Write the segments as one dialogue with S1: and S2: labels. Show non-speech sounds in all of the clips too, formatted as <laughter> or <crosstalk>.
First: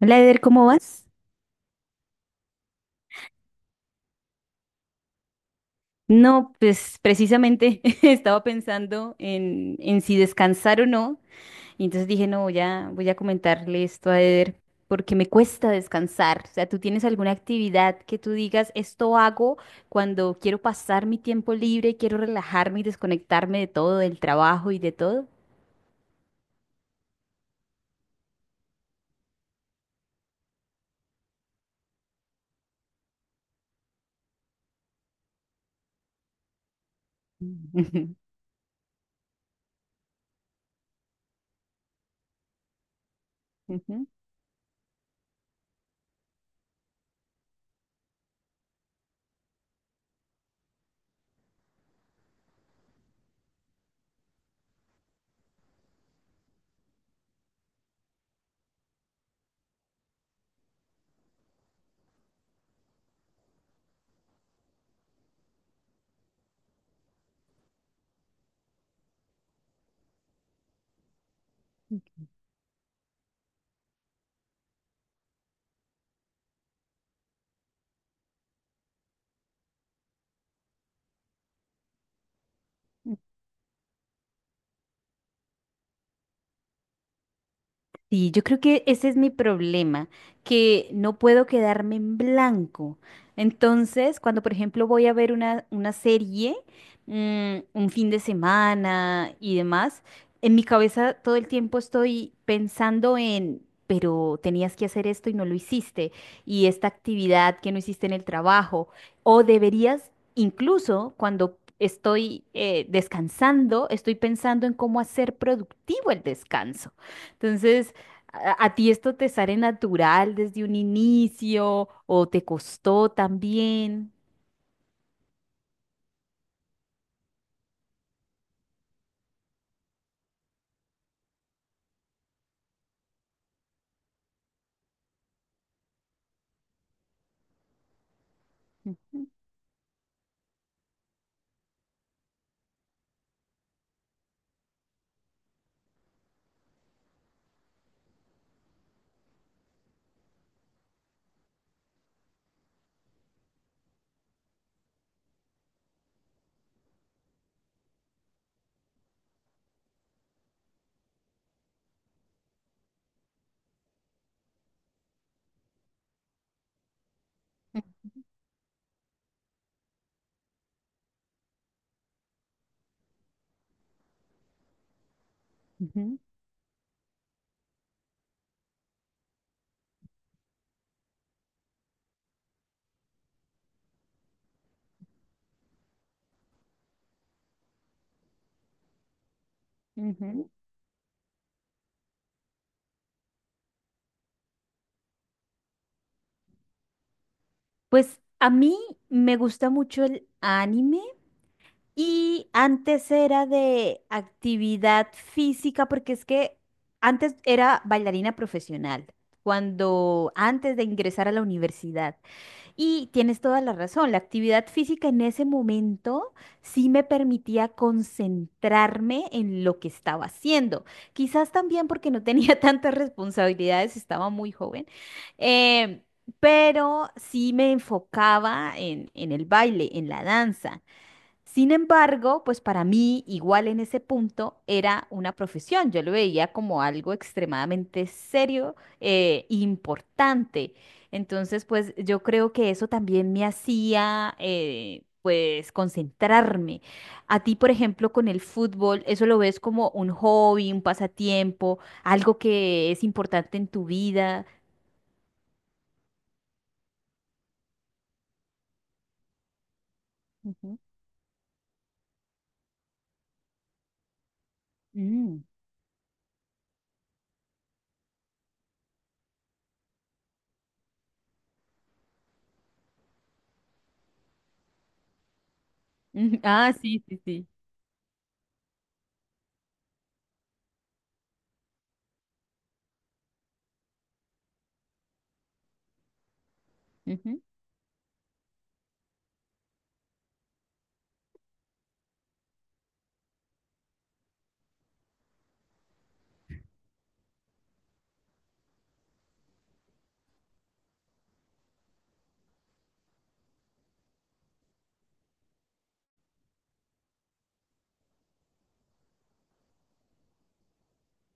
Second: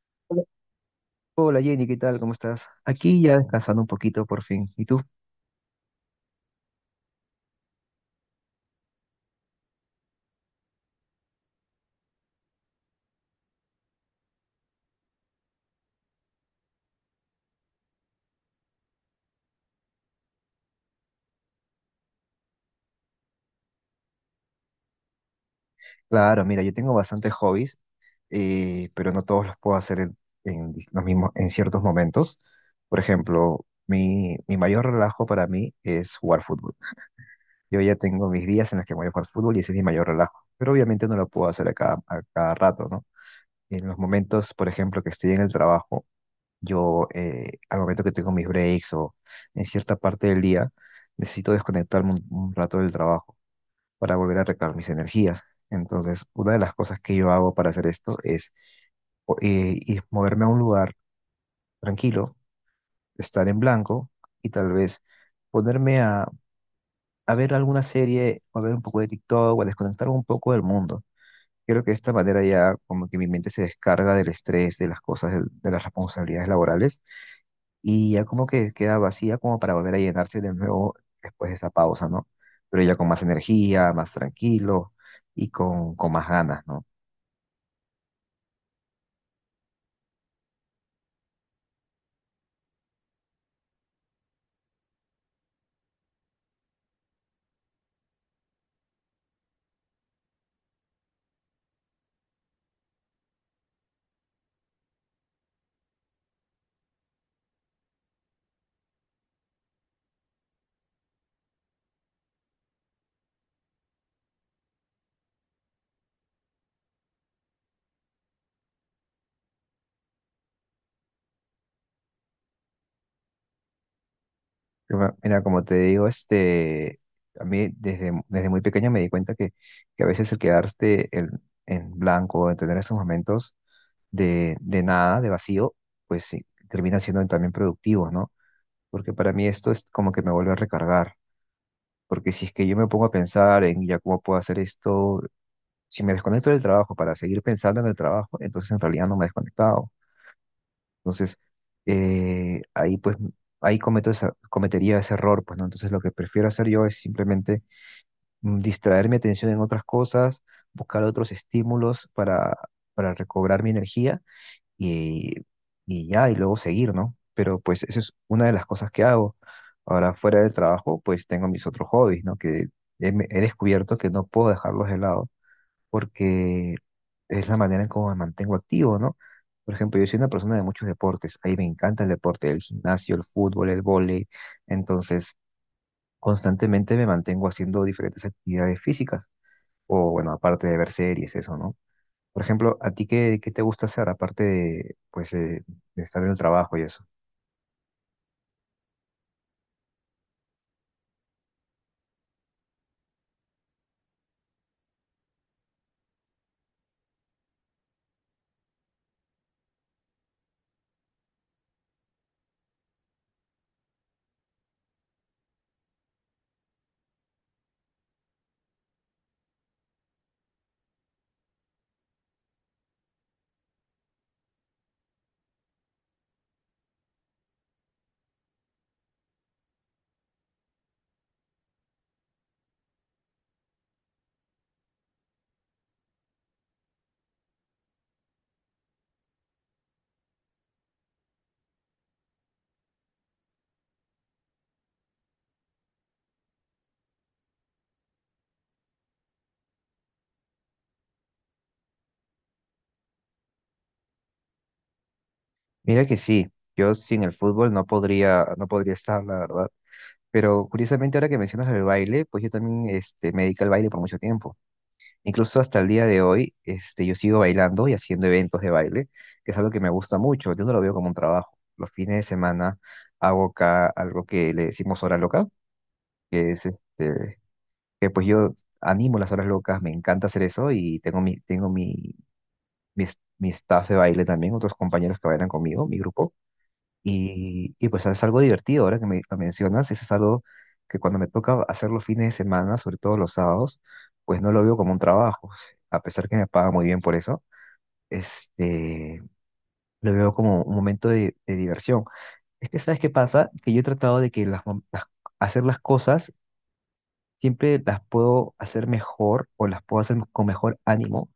S1: Hola, Eder,
S2: Hola
S1: ¿cómo vas?
S2: Hola, Jenny, ¿qué tal? ¿Cómo estás? Aquí ya descansando un poquito por fin. ¿Y tú?
S1: No, pues precisamente <laughs> estaba pensando en si descansar o no, y entonces dije, no, voy a comentarle esto a Eder, porque me cuesta descansar. O sea, ¿tú tienes alguna actividad que tú digas, esto hago cuando quiero pasar mi tiempo libre, quiero relajarme y desconectarme de todo, del trabajo y de todo?
S2: Claro, mira, yo tengo bastantes hobbies, pero no todos los puedo hacer en los mismos, en ciertos momentos. Por ejemplo, mi mayor relajo para mí es jugar fútbol. Yo ya
S1: <laughs>
S2: tengo mis días en los que voy a jugar fútbol y ese es mi mayor relajo, pero obviamente no lo puedo hacer a cada rato, ¿no? En los
S1: Ujú.
S2: momentos, por ejemplo, que estoy en el trabajo, yo al momento que tengo mis breaks o en cierta parte del día, necesito desconectarme un rato del trabajo para volver a recargar mis energías. Entonces, una de las cosas que yo hago para hacer esto es moverme a un lugar tranquilo, estar en blanco y tal vez ponerme a ver alguna serie o a ver un poco de TikTok o a desconectar un poco del mundo. Creo que de esta manera ya como que mi mente se descarga del estrés, de las cosas, de las responsabilidades laborales y ya como que queda vacía como para volver a llenarse de nuevo después de esa pausa, ¿no? Pero ya con más energía, más tranquilo y con más ganas, ¿no?
S1: Sí, yo creo que ese es mi problema, que no puedo quedarme en blanco. Entonces, cuando por ejemplo voy a ver una serie, un fin de semana y demás, en mi cabeza todo el tiempo estoy pensando en, pero tenías que hacer esto y no lo hiciste, y esta actividad que no hiciste en el trabajo, o deberías, incluso Estoy descansando, estoy pensando en cómo hacer productivo el descanso. Entonces, ¿A ti esto te sale natural desde un inicio o te costó también?
S2: Mira, mira, como te digo, este, a mí desde muy pequeño me di cuenta que a veces el quedarse en blanco, en tener esos momentos de nada, de vacío, pues sí, termina siendo también productivo, ¿no? Porque
S1: Ujú,
S2: para mí esto es como que me vuelve a recargar, porque si es que yo me pongo a pensar en ya cómo puedo hacer esto, si me desconecto del trabajo para seguir pensando en el trabajo, entonces en realidad no me he desconectado entonces, ahí pues, ahí cometería ese error, pues, ¿no? Entonces, lo que prefiero hacer yo es simplemente distraer mi atención en otras cosas, buscar otros estímulos para recobrar mi energía y, y ya, y luego seguir, ¿no? Pero pues esa es una de las cosas que hago. Ahora, fuera del trabajo, pues tengo mis otros hobbies, ¿no? Que he descubierto que no puedo dejarlos de lado
S1: ujú,
S2: porque es la manera en cómo me mantengo activo, ¿no? Por ejemplo, yo soy una persona de muchos deportes, ahí me encanta el deporte, el gimnasio, el fútbol, el vóley, entonces constantemente me mantengo haciendo diferentes actividades físicas, o bueno,
S1: ujú.
S2: aparte de ver series, eso, ¿no? Por ejemplo, a ti qué te gusta hacer aparte de, pues, de estar en el trabajo y eso?
S1: Pues a mí me gusta mucho el anime y antes era de actividad física porque es que antes era bailarina profesional, cuando antes de ingresar a la universidad. Y tienes toda la razón, la actividad física en ese momento sí me permitía concentrarme en lo que estaba haciendo. Quizás también porque no tenía <laughs> tantas responsabilidades, estaba muy joven, em, pero sí me enfocaba en el baile, en la danza. Sin embargo, pues para mí, igual en ese punto, era una profesión. Yo lo veía como algo extremadamente serio, importante. Entonces, pues yo creo que eso también me hacía, pues, concentrarme. A ti, por ejemplo, con el fútbol, ¿eso lo ves como un hobby, un pasatiempo, algo que es importante en tu vida?
S2: Mira que sí, yo sin el fútbol no podría, no podría estar, la verdad. Pero
S1: Ujú.
S2: curiosamente ahora que mencionas el baile, pues yo también este, me dediqué al baile por mucho tiempo.
S1: Mm.
S2: Incluso hasta el día de hoy, este, yo sigo bailando y haciendo eventos de baile, que es algo que me gusta mucho. Yo no lo veo como un trabajo. Los fines de semana hago acá algo que le decimos hora loca,
S1: <laughs>
S2: que es
S1: Ah, sí, sí,
S2: este,
S1: sí.
S2: que pues yo animo las horas locas, me encanta hacer eso y tengo mi staff de baile también, otros compañeros que bailan conmigo, mi grupo.
S1: Ujú,
S2: Y pues es algo divertido ahora que me lo mencionas, eso es algo que cuando me toca hacer los fines de semana, sobre todo los sábados, pues no lo veo como un trabajo, a pesar que me paga muy bien por eso, este, lo veo como un momento de diversión. Es que, ¿sabes qué pasa? Que yo he tratado de que hacer las cosas siempre las puedo hacer mejor o las puedo hacer con mejor ánimo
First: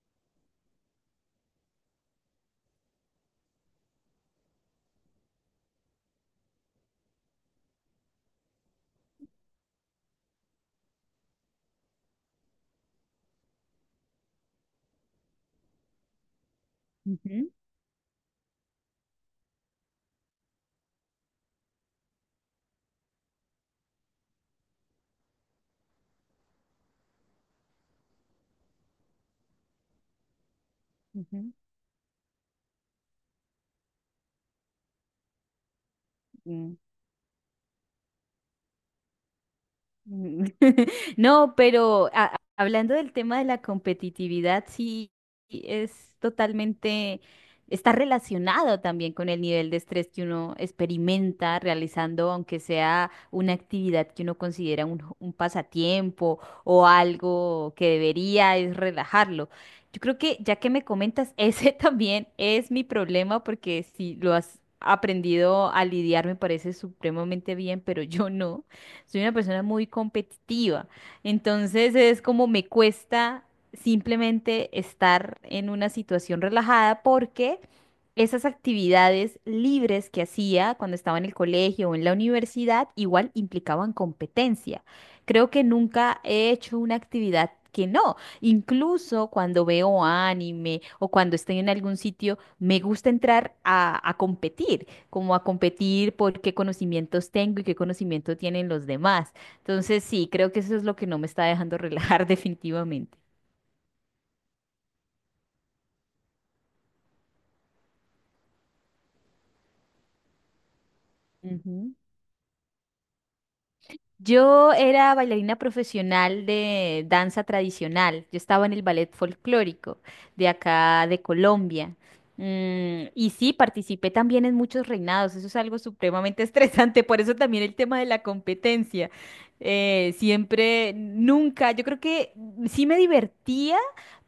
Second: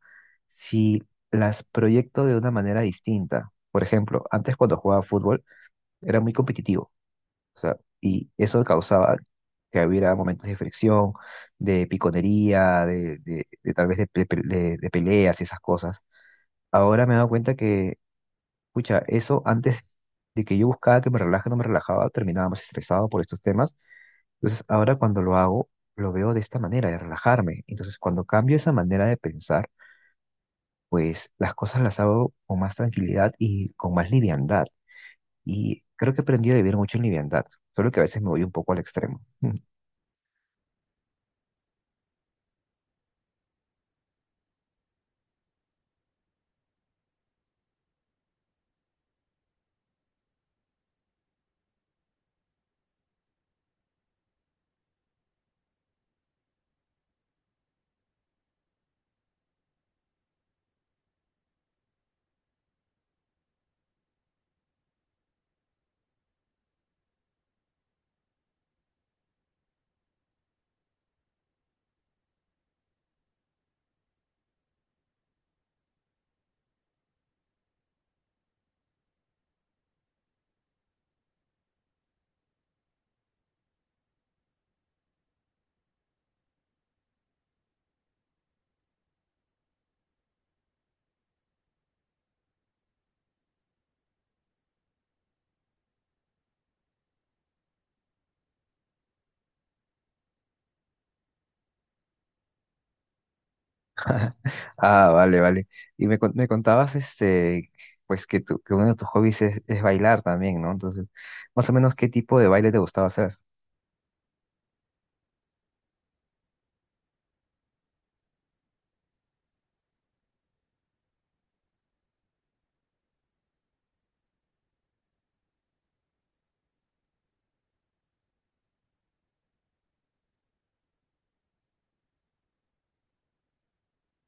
S2: si las proyecto de una manera distinta. Por ejemplo, antes cuando jugaba fútbol era muy competitivo, o sea, y eso causaba que hubiera momentos de fricción, de piconería, de tal vez de, pe- pe- de peleas y esas cosas. Ahora me he dado
S1: ujú,
S2: cuenta que, escucha, eso antes de que yo buscaba que me relaje, no me relajaba, terminaba más estresado por estos temas. Entonces, ahora cuando lo hago, lo veo de esta manera, de relajarme. Entonces, cuando cambio esa manera de pensar, pues
S1: ujú,
S2: las cosas las hago con más tranquilidad y con más liviandad. Y creo que he aprendido a vivir
S1: mm.
S2: mucho en liviandad, solo que a veces me voy un poco al extremo.
S1: Mm. <laughs> No, pero hablando del tema de la competitividad, sí, sí, es totalmente, está relacionado también con el nivel de estrés que uno experimenta realizando, aunque sea una actividad que uno considera un, un pasatiempo o algo que debería es relajarlo. Yo creo que ya que me comentas, ese <laughs> también es mi problema porque si lo has aprendido a lidiar me parece supremamente bien, pero yo no soy una persona muy competitiva. Entonces es como me cuesta simplemente estar en una situación relajada porque esas actividades libres que hacía cuando estaba en el colegio o en la universidad igual implicaban competencia. Creo que nunca he hecho una actividad que no. Incluso cuando veo anime o cuando estoy en algún sitio, me gusta entrar a competir como a competir por qué conocimientos tengo y qué conocimiento tienen los demás. Entonces, sí, creo que eso es lo que no me está dejando relajar <laughs> definitivamente.
S2: Ah, vale, vale. Y me contabas, este, pues que uno de tus hobbies es bailar también, ¿no? Entonces, más o menos,
S1: Ujú.
S2: ¿qué tipo de baile te gustaba hacer?
S1: Yo era bailarina profesional de danza tradicional. Yo estaba en el ballet folclórico de acá de Colombia. Mm, y sí, participé también en muchos reinados. Eso es algo supremamente <laughs> estresante. Por eso también el tema de la competencia. Siempre, nunca. Yo creo que sí me divertía.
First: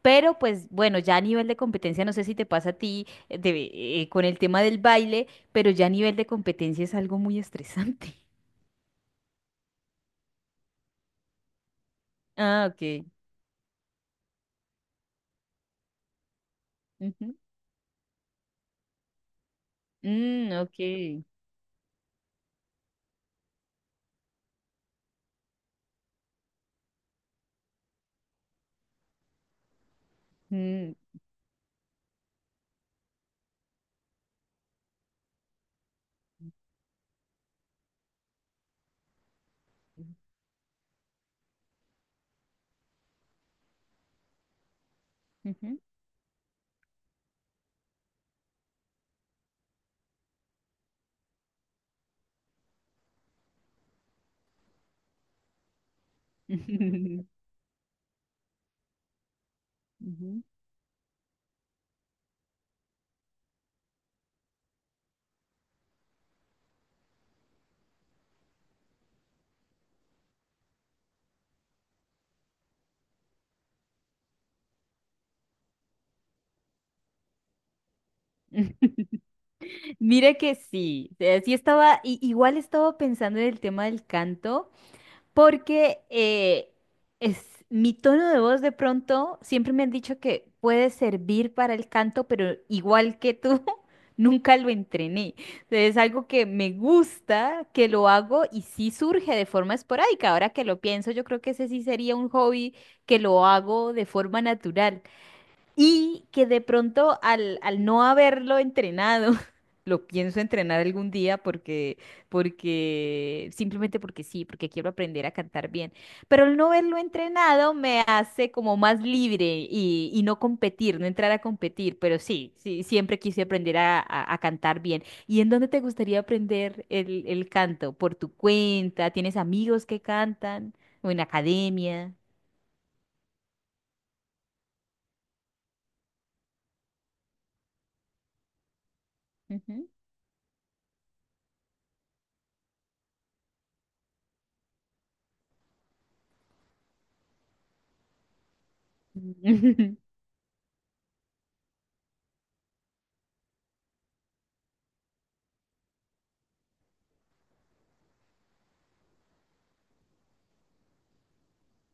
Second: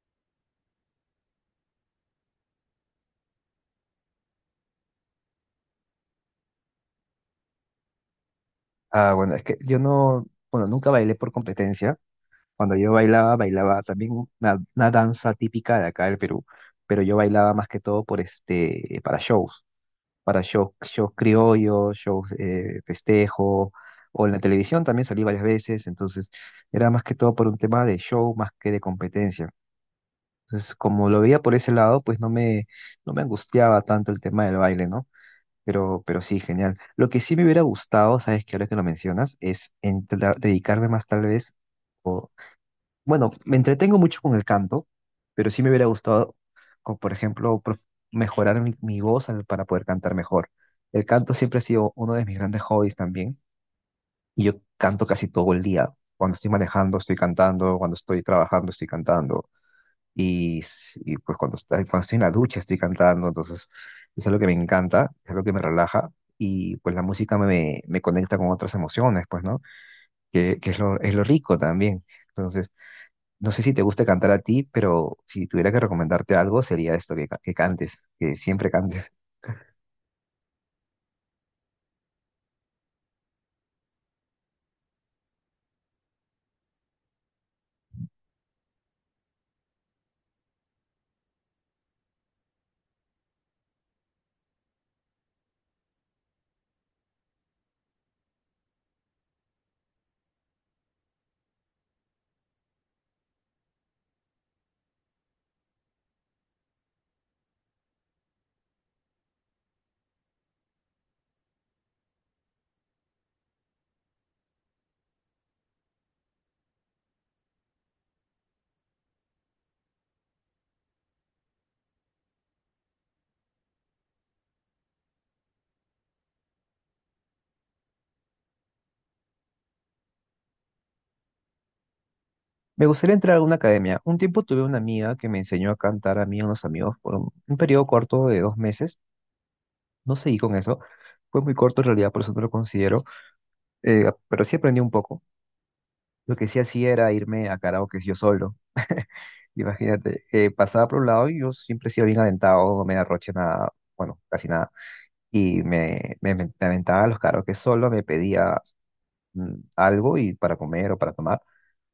S1: Pero pues bueno, ya a nivel de competencia, no sé si te pasa a ti con el tema del baile, pero ya a nivel de competencia es algo muy estresante. <laughs>
S2: Ah, bueno, es que yo no, bueno, nunca bailé por competencia.
S1: Ah,
S2: Cuando yo
S1: ok.
S2: bailaba, bailaba también una danza típica de acá del Perú, pero yo
S1: Ujú.
S2: bailaba más que todo por este, para
S1: Mm,
S2: shows,
S1: ok.
S2: shows criollos, shows festejo, o en la televisión también salí varias veces, entonces era más que todo por un tema de show más que de competencia. Entonces,
S1: Mm,
S2: como lo veía por ese lado, pues no me, no me angustiaba tanto el tema del baile, ¿no? Pero sí, genial. Lo que sí me hubiera gustado, sabes que ahora que lo mencionas, es dedicarme más tal vez, o, bueno, me entretengo mucho con el canto, pero sí me
S1: ujú.
S2: hubiera gustado, con, por ejemplo, mejorar mi voz para poder cantar mejor. El canto siempre ha sido uno de mis grandes hobbies también, y yo canto casi todo el día. Cuando estoy manejando, estoy
S1: <laughs>
S2: cantando, cuando estoy trabajando, estoy cantando.
S1: Ujú.
S2: Y pues cuando estoy en la ducha estoy cantando, entonces es algo que me encanta, es algo que me relaja y pues la música me conecta con otras emociones, pues, ¿no? Que es es lo rico también. Entonces, no sé si te gusta cantar a ti, pero si tuviera que recomendarte algo sería esto, que cantes, que siempre
S1: <laughs>
S2: cantes.
S1: Mira que sí, sí estaba, igual estaba pensando en el tema del canto, porque es mi tono de voz de pronto, siempre me han dicho que puede servir para el canto, pero igual que tú, <laughs> nunca lo entrené. Entonces, es algo que me gusta, que lo hago y sí surge de forma esporádica. Ahora que lo pienso, yo creo que ese sí sería un hobby que lo hago de forma natural. Y que de pronto al no haberlo entrenado, <laughs> lo pienso entrenar algún día porque, porque, simplemente porque sí, porque quiero aprender a cantar bien. Pero el no haberlo entrenado me hace como más libre y no competir, no entrar a competir. Pero sí, sí, siempre quise aprender a, a cantar bien. ¿Y en dónde te gustaría aprender el canto? ¿Por tu cuenta? ¿Tienes amigos que cantan? ¿O en academia?
S2: Me gustaría entrar a una academia. Un tiempo tuve una amiga que me enseñó a cantar a mí y a unos amigos por un periodo corto de 2 meses.
S1: Ujú.
S2: No seguí con eso. Fue muy corto en realidad, por eso no lo considero. Pero sí aprendí un poco. Lo que sí hacía era irme a karaoke yo solo.
S1: <laughs>
S2: Imagínate, pasaba por un lado y yo siempre he sido bien aventado, no me arroché nada, bueno, casi nada. Y me aventaba a los karaoke solo, me pedía algo y para comer o para tomar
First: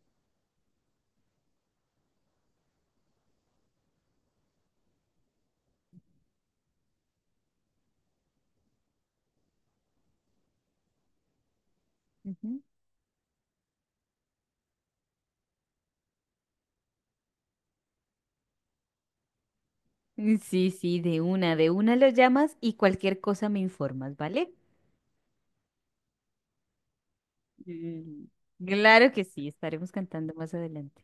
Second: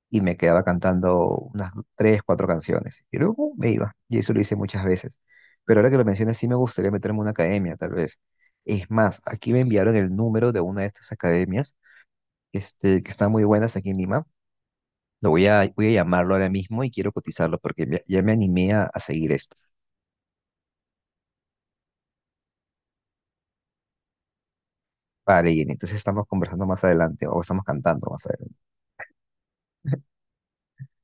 S2: y me quedaba cantando unas tres, cuatro canciones. Y luego me iba, y eso lo hice muchas veces. Pero ahora que lo mencionas, sí me gustaría meterme en una academia, tal vez. Es más, aquí me enviaron el número de una de estas academias,
S1: Ujú.
S2: este, que están muy buenas aquí en Lima. Lo voy a, voy a llamarlo ahora mismo y quiero cotizarlo porque ya me animé a seguir esto.
S1: Mm, sí, sí, de una lo llamas y cualquier cosa me informas, ¿vale?
S2: Vale, y entonces estamos conversando más adelante o estamos cantando más
S1: Mm,
S2: adelante.
S1: claro que sí, estaremos cantando más adelante.